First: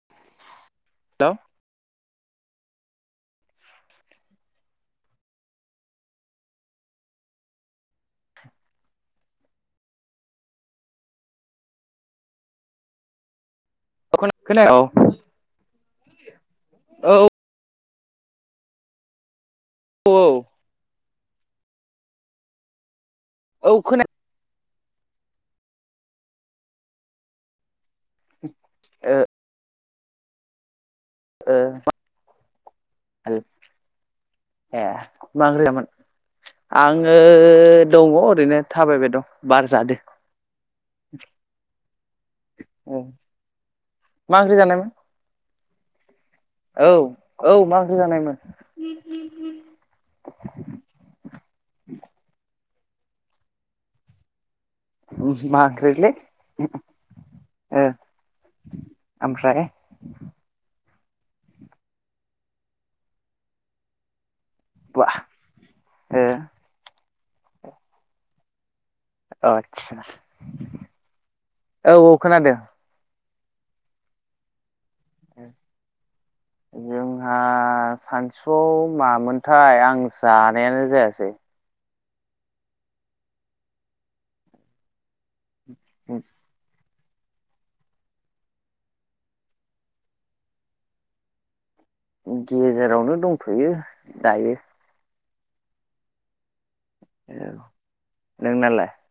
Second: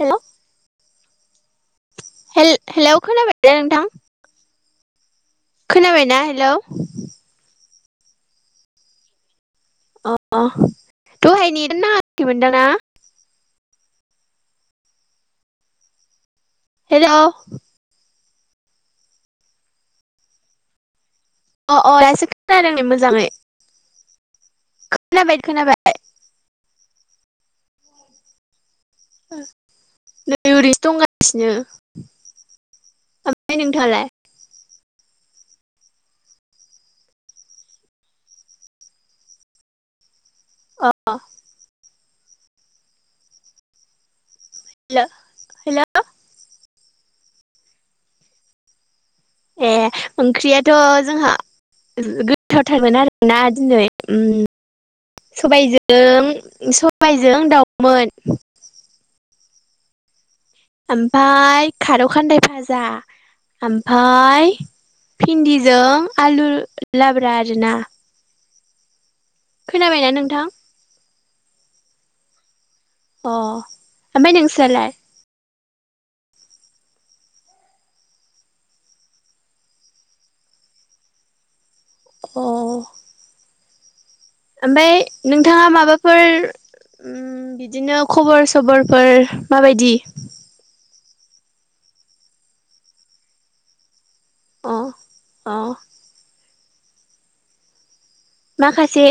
Hello hello हे hello खोनाबायना नोंथां? खोनाबायना हेलौ अ दहाय नेदानो नांयाखैमोन दांना? ख खोन आ [unintelligible] हेलौ औ अ अ दासो खोनादों नै मोजाङै । अ खोनाया खोनाबाय खोनाबाय औ नै ओरैनोसो दंगा सिनो ओ ओमफ्राय नोंथाङालाय? एह मा ओंख्रि जाया मोन? आङो दङ ओरैनो थाबायबाय दं बार जादो । अ मा ओंख्रि जानाय मोन? हेलौ औ औ मा ओंख्रि जानायमोन? ए ओंख्रियाथ' जोंहा गोथावथारमोन आरोना दिनै ओम मा ओंख्रिलै सबायजों सबायजों ओ दाउमोन । ओमफ्राय ओमफफ्राय खारौ खान्दाय फाजा ओमफाय बा भिन्दिजों ओ आलु लाब्रा आरोना । आदसा औ औ खोनादों । अ ओमफ्राय नोंस्रालाय? जों आंहा सानसुआव मामोनथाय आं जानायानो जायासै अ ओमफ्राय नोंथाङा माबाफोर ओम बिदिनो खबर सबरफोर माबायदि? गेजेरावनो दंथ'यो दायो । अ अ औ नोंनालाय माखासे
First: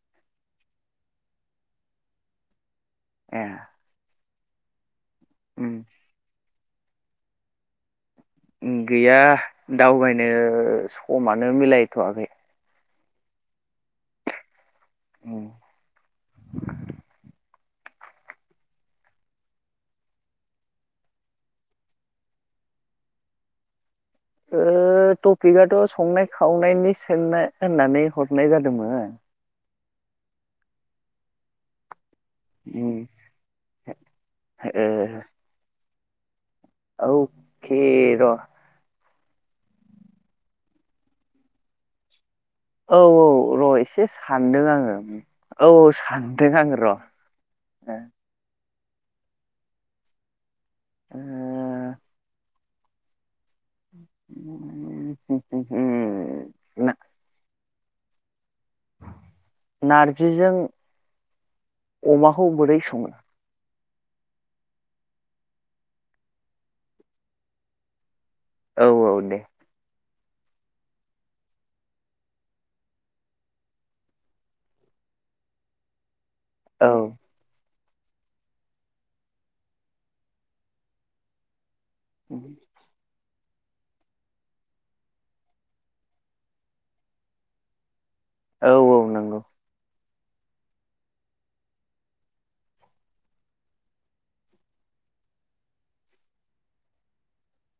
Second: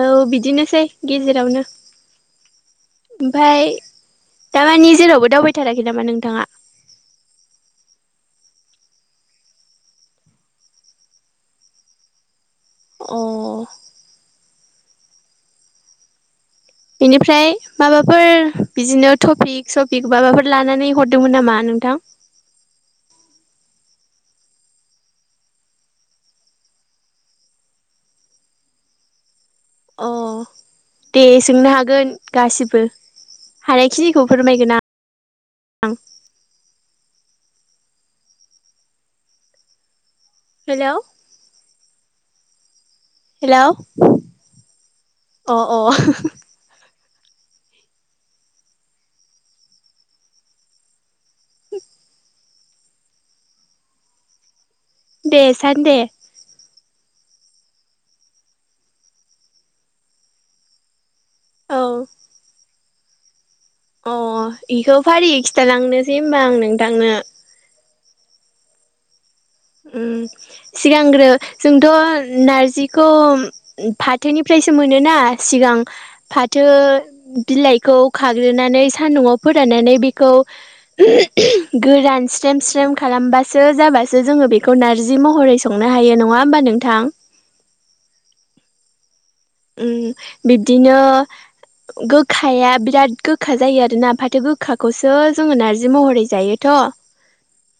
औ बिदिनोसै गेजेरावनो । ए ओमफफ्राय दारमानि जेरावबो उम दावबायथाराखै नामा नोंथाङा? गैया दावबायनो समानो मिलायथ'वाखै । अ ओम बेनिफ्राय माबाफोर बिदिनो टपिक सपिक माबाफोर लानानै हरदोंमोन नामा नोंथां? [inaudible] ओ ओ टपिकआथ' संनाय खावनायनि सोंनाय होननानै हरनाय जादोंमोन अ दे सोंनो हागोन गासिबो उम हानायखिनिखौ फोरमायगोन आं अख र' [unintelligible] हेल' औ औ र' एसे सानदों आङो अ अ औ सानदों आङो र' ए [unintelligible] [inaudible] [inaudible] दे सान दे उम नारजिजों औ अमाखौ बोरै सङो? अ बेखौ फारियै खिथालांनोसै होमबा आं नोंथांनो औ औ दे ओ सिगांग्रो जोंथ' नारजिखौ फाथोनिफ्रायसो मोनो ना सिगां फाथो औ बिलाइखौ खाग्रोनानै सान्दुंआव फोराननानै बेखौ गोरान स्रेम स्रेम खालामबासो जाबासो जोङो बेखौ नारजि महरै संनो हायो नङा होमबा नोंथां औ औ नंगौ ओ बिब्दिनो गोखाया बिराद गोखा जायो आरोना फाथो गोखाखौसो जोङो नार्जि महरै जायोथ' [inaudible]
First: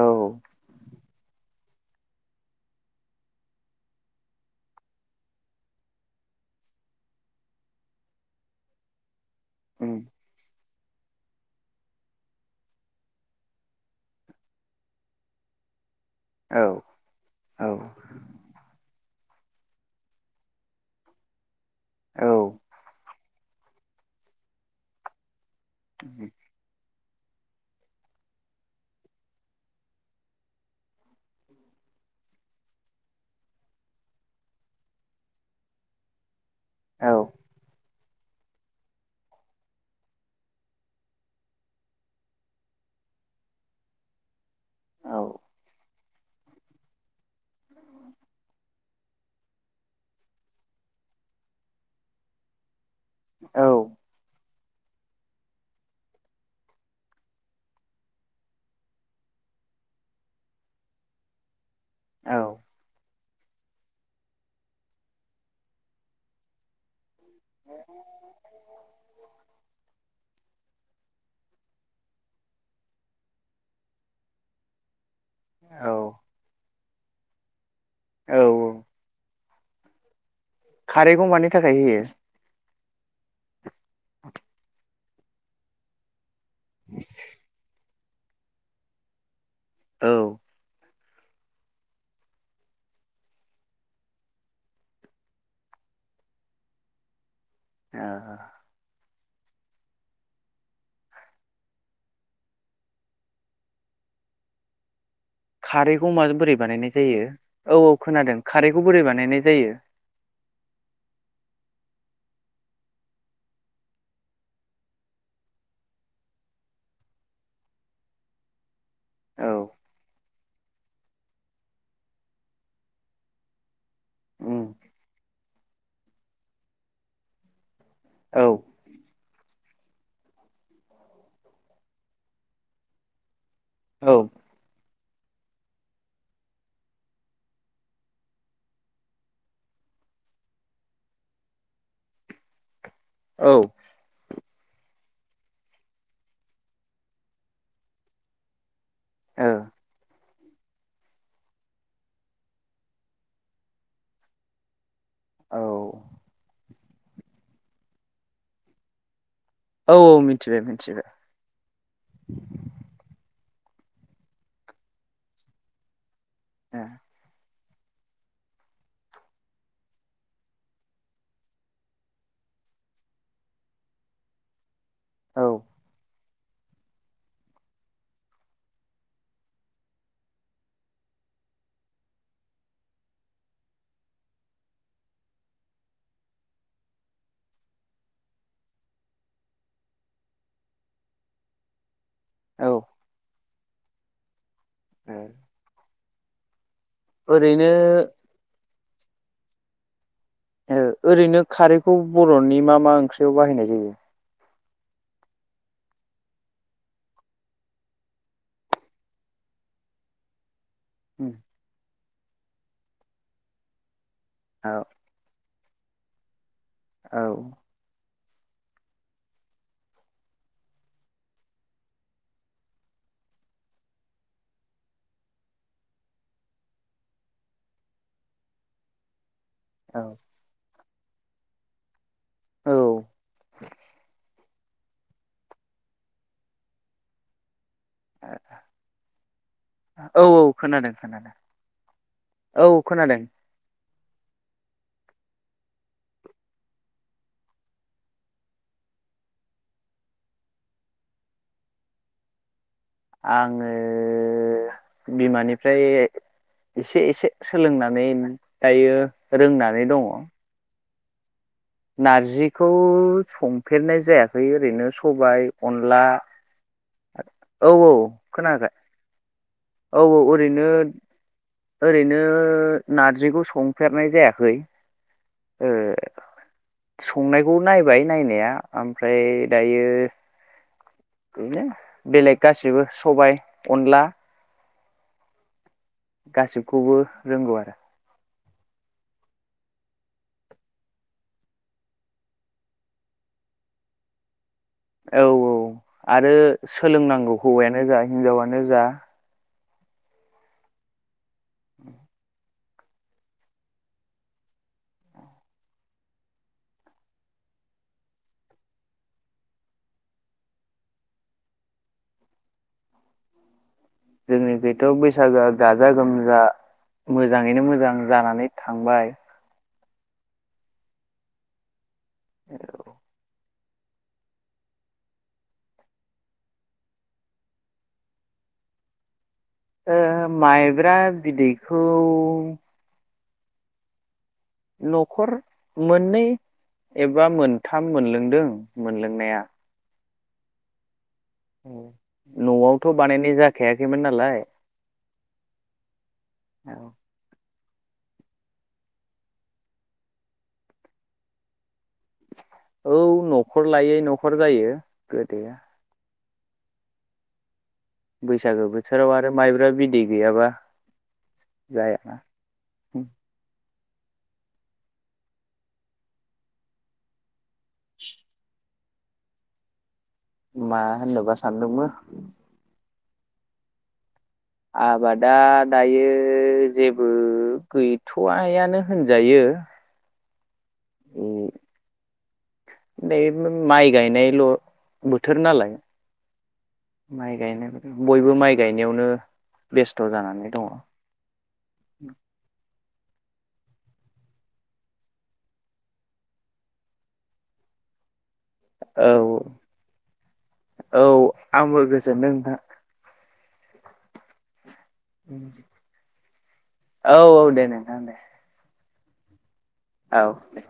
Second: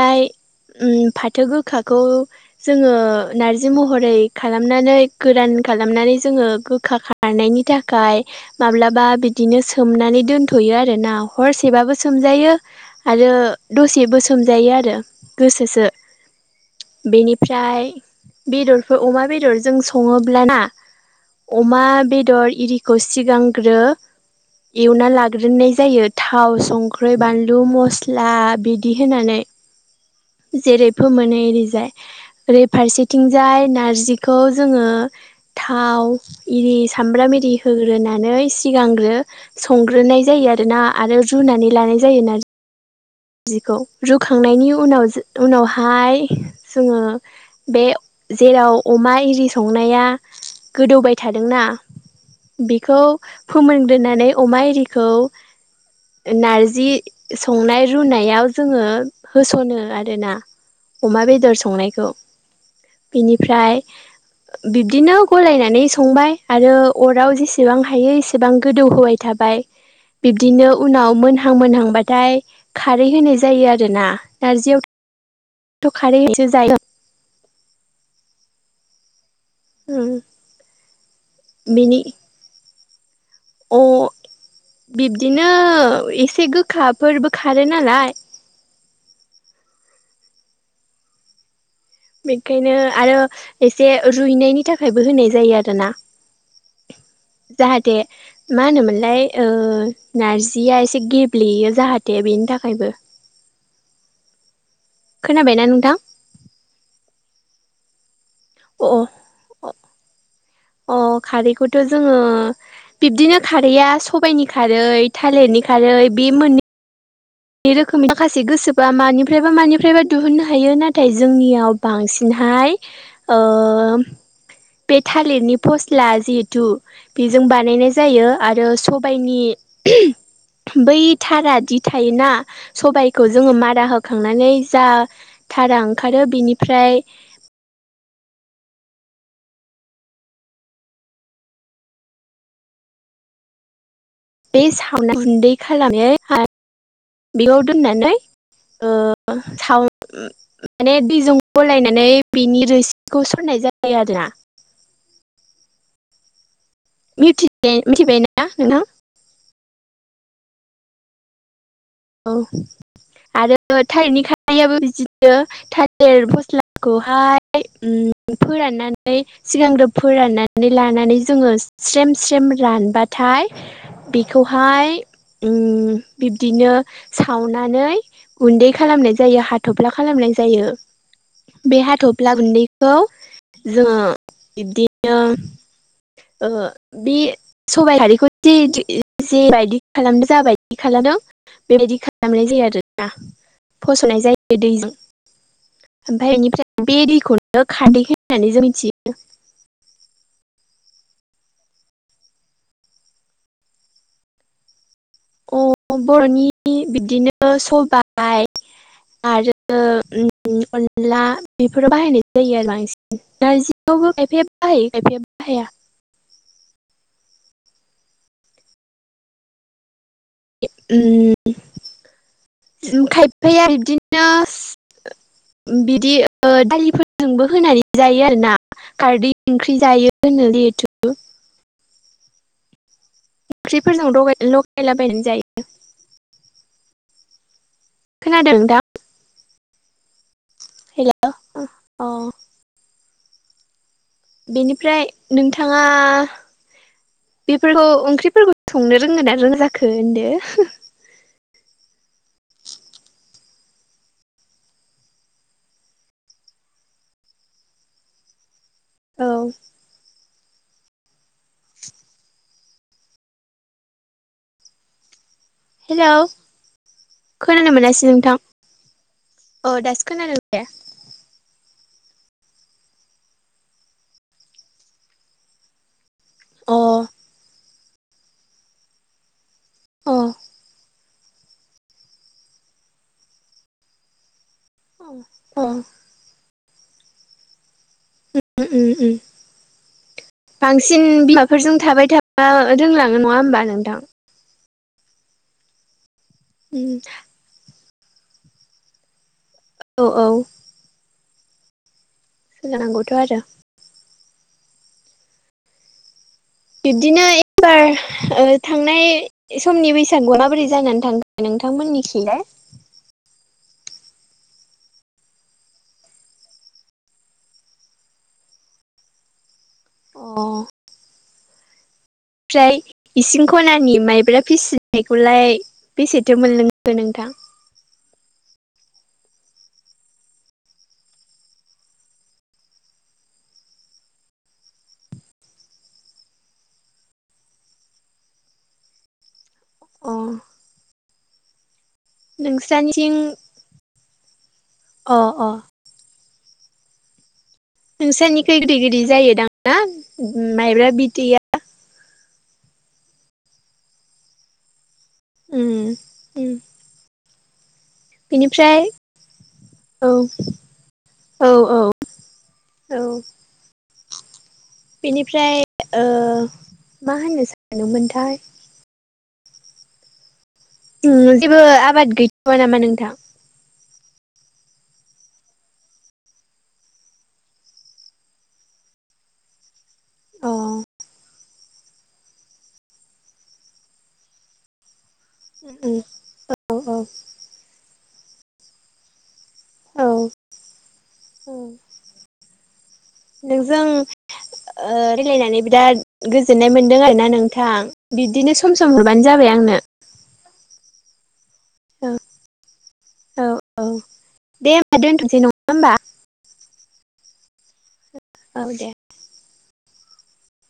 औ ओम फा फाथो गोखाखौ जोङो नारजि महरै खालामनानै गोरान खालामनानै जोङो गोखा खारनायनि थाखाय माब्लाबा बि बिदिनो उम सोमनानै दोनथ'यो आरो आरोना हरसेबाबो सोमजायो आरो दसेबो सोमजायो आरो गोसोसो औ औ बेनिफ्राय बेदरफोर अमा बेदरजों सङो लाना अमा बेदर औ इरखौ सिगां एवना लाग्रोननाय जायो थाव सं संख्र्रि बानलु मस्ला बिदि होनानै जेरै फोमोनो एरिजाय ओरै फारसेथिंजाय नारजिखौ जोङो थाव इरि औ सामब्राम इरि होगो ग्रोनानै सिगांग्रो संग्रोनाय जायो आरोना रुनानै लानाय जायो नार जिखौ रुखांनायनि उनाव औ उनावहाय जोङो बे जेराव अमा इरि संनाया गोदौबाय थादोंना बिखौ औ फोमोनग्रोनानै अमा एरिखौ नारजि संनाय रुनायाव जोङो होसनो आरोना अमा बेदर संनाय ज औ बिनिफ्राय बिब्दिनो गलायनानै संबाय आरो अराव जेसेबां हायो एसेबां गोदौ होबाय थाबाय बिब्दिनो उनाव मोनहां मोनहांबाथाय खारै होनाय जायो आरोना नारजियावथ' खारैसो जायो औ औ [unintelligible] खारैखौ मानि थाखाय होयो? बेनि अ औ बिब्दिनो एसे गोखाफोरबो खारो नालाय। औ बेखायनो आरो एसे रुइनायनि थाखायबो होनाय जायो आरोना। [inaudible] जाहाथे ओ मा होनोमोनलाय नारजिया एसे गेब्लेयो जाहाथे बेनि थाखायबो खोनाबायना नोंथां खारैखौ माजों बोरै बानायनाय जायो औ औ खोनादों खारैखौ अ बोरै बानायनाय अ जायो? अ खारैखौथ' जोङो बिबदिनो खारैआ सबायाइनि खारै थालिरनि बे मोननै रोखोमनि माखासे गोसोबा मानिफ्रायबा औ मानिफ्रायबा दिहुननो हायो नाथाय जोंनियाव बांसिनहाय उम बे थालिरनि फस्ला जिहेथु बेजों बानायनाय जायो। औ आरो सबाइनि बै थारा दि थायोना सबायखौ जोङो मारा औ होखांनानै जा थारा ओंखारो बिनिफ्राय औ बे सावना गुन्दै खालामनाय बेयाव दोननानै ओ औ थाउन माने दैजों गलायनानै बिनि रोसिखौ सरनाय जायो आरोना औ मिथिबायना नोंथां औ औ मिथिबाय मिथिबाय औ आरो थारैनो खारैआबो बिदिनो थालेर फस्लाखौहाय फोराननानै सिगांग्रो फोराननानै लानानै जोङो स्रेम स्रेम रानब्लाथाय बेखौहाय ओ बिब्दिनो सावनानै गुन्दै खालामनाय जायो हाथ'फ्ला खालामनाय जायो। बे हाथ'फ्ला गुन्दैखौ जोङो बिब्दिनो बे सबाइ खारिखौ जेबादि खालामदों जाबायदि खालामदों बेबायदि खालामनाय जायो औ आरोना फसरनाय जायो। बे दैजों ओ ओमफ्राय बेनिफ्राय बे दैखौनो ओरैनो खारदै होननानै जों मिथियो। द [inaudible] ओरैनो खारैखौ बर'नि मा मा ओंख्रियाव बाहायनाय जायो? अ बर'नि बिदिनो सबाइ आरो अनला बेफोराव बाहायनाय जायो आरो बांसिन नारजियावबो खायफाया औ बाहायो खायफाया बाहाया औ उम खायफाया आरो बिदिनो बिदि दालिफोरजोंबो होनानै जायो आरो ना खारदै ओंख्रि औ जायो होन लैहेथु औ ओंख्रिफोरजों लगायलाबायनानै जायो। खोनादों दा औ औ खोनादों खोनादों अ औ खोनादों। बेनिफ्राय नोंथाङा बेफोरखौ ओंख्रिफोरखौ संनो रोंङोन ना रोंजाखो होनदो। [inaudible] आङो बिमानिफ्राय एसे एसे सोलोंनानै दायो औ रोंनानै दङ' । नारजिखौ संफेरनाय जायाखै ओरैनो सबाय अनला हेलौ खोनानो औ औ मोनासै नोंथां खोनायाखै अ औ दासो औ खोनादों दे ओरैनो ओरैनो नारजिखौ संफेरनाय जायाखै ओ अ संनायखौ नायबाय नायनाया ओमफ्राय दायो अ बिदिनो बेलेग गासिबो सबाय अनला अ अ गासिबखौबो रोंगौ आरो उम उम बांसिन बिमाफोरजों थाबाय थाबा रोंलाङो नङा होमबा नोंथां औ औ आरो उम सोलोंनांगौ हौवायानो जा हिनजावानो जा औ औ उ सोलानांगौथ' आरो बिबदिनो एबार ओ- थांनाय समनि बैसागुआव माबोरै जानानै थांगोन नों नोंथांमोननिखिलाय औ जोंनि बेथ' बैसागोआ गाजा गोमजा मोजाङैनो मोजां जानानै थांबाय । अ ओमफ्राय इसिं खनानि माइब्रा फिसिनायखौलाय बेसेथो मोनलोंखो नोंथां ओ- माइब्रा बिदैखौ न'खर मोननै एबा मोनथाम मोनलोंदों मोनलोंनाया अ अ न'आवथ' नोंस्रानिथिं बानायनाय जाखायाखैमोन नालाय अ औ नोंसोरनिखै गोदै गदै जायोदां ना माइब्रा बिदैया औ न'खर लायै न'खर जायो गोदो । उम उम बैसागो बेनिफ्राय बोथोराव आरो माइब्रा बिदै औ गैयाबा औ औ जायाना उम औ बेनिफ्राय ओ- मा होनो स सानोमोनथाय मा होननोबा ओ- जेबो सानदोंमोन आबाद गैथ'वा नामा नोंथां आबादा दायो जेबो गैथ'या आयानो होनजायो द अ नै माइ गायनायल' बोथोर नालाय औ औ माइ गायनाय बयबो माइ गायनायावनो औ बेस्थ' जानानै दङ' औ । नोंजों ओ- रायलायनानै बिराद गोजोननाय मोन्दों आरोना नोंथां बिदिनो स सम सम औ हरबानो जाबाय आंनो औ आंबो औ गोजोनदों नोंथां औ औ। दे होमबा दोनथ'नोसै नङा होमबा औ औ दे नोंथां दे। औ दे। औ दे।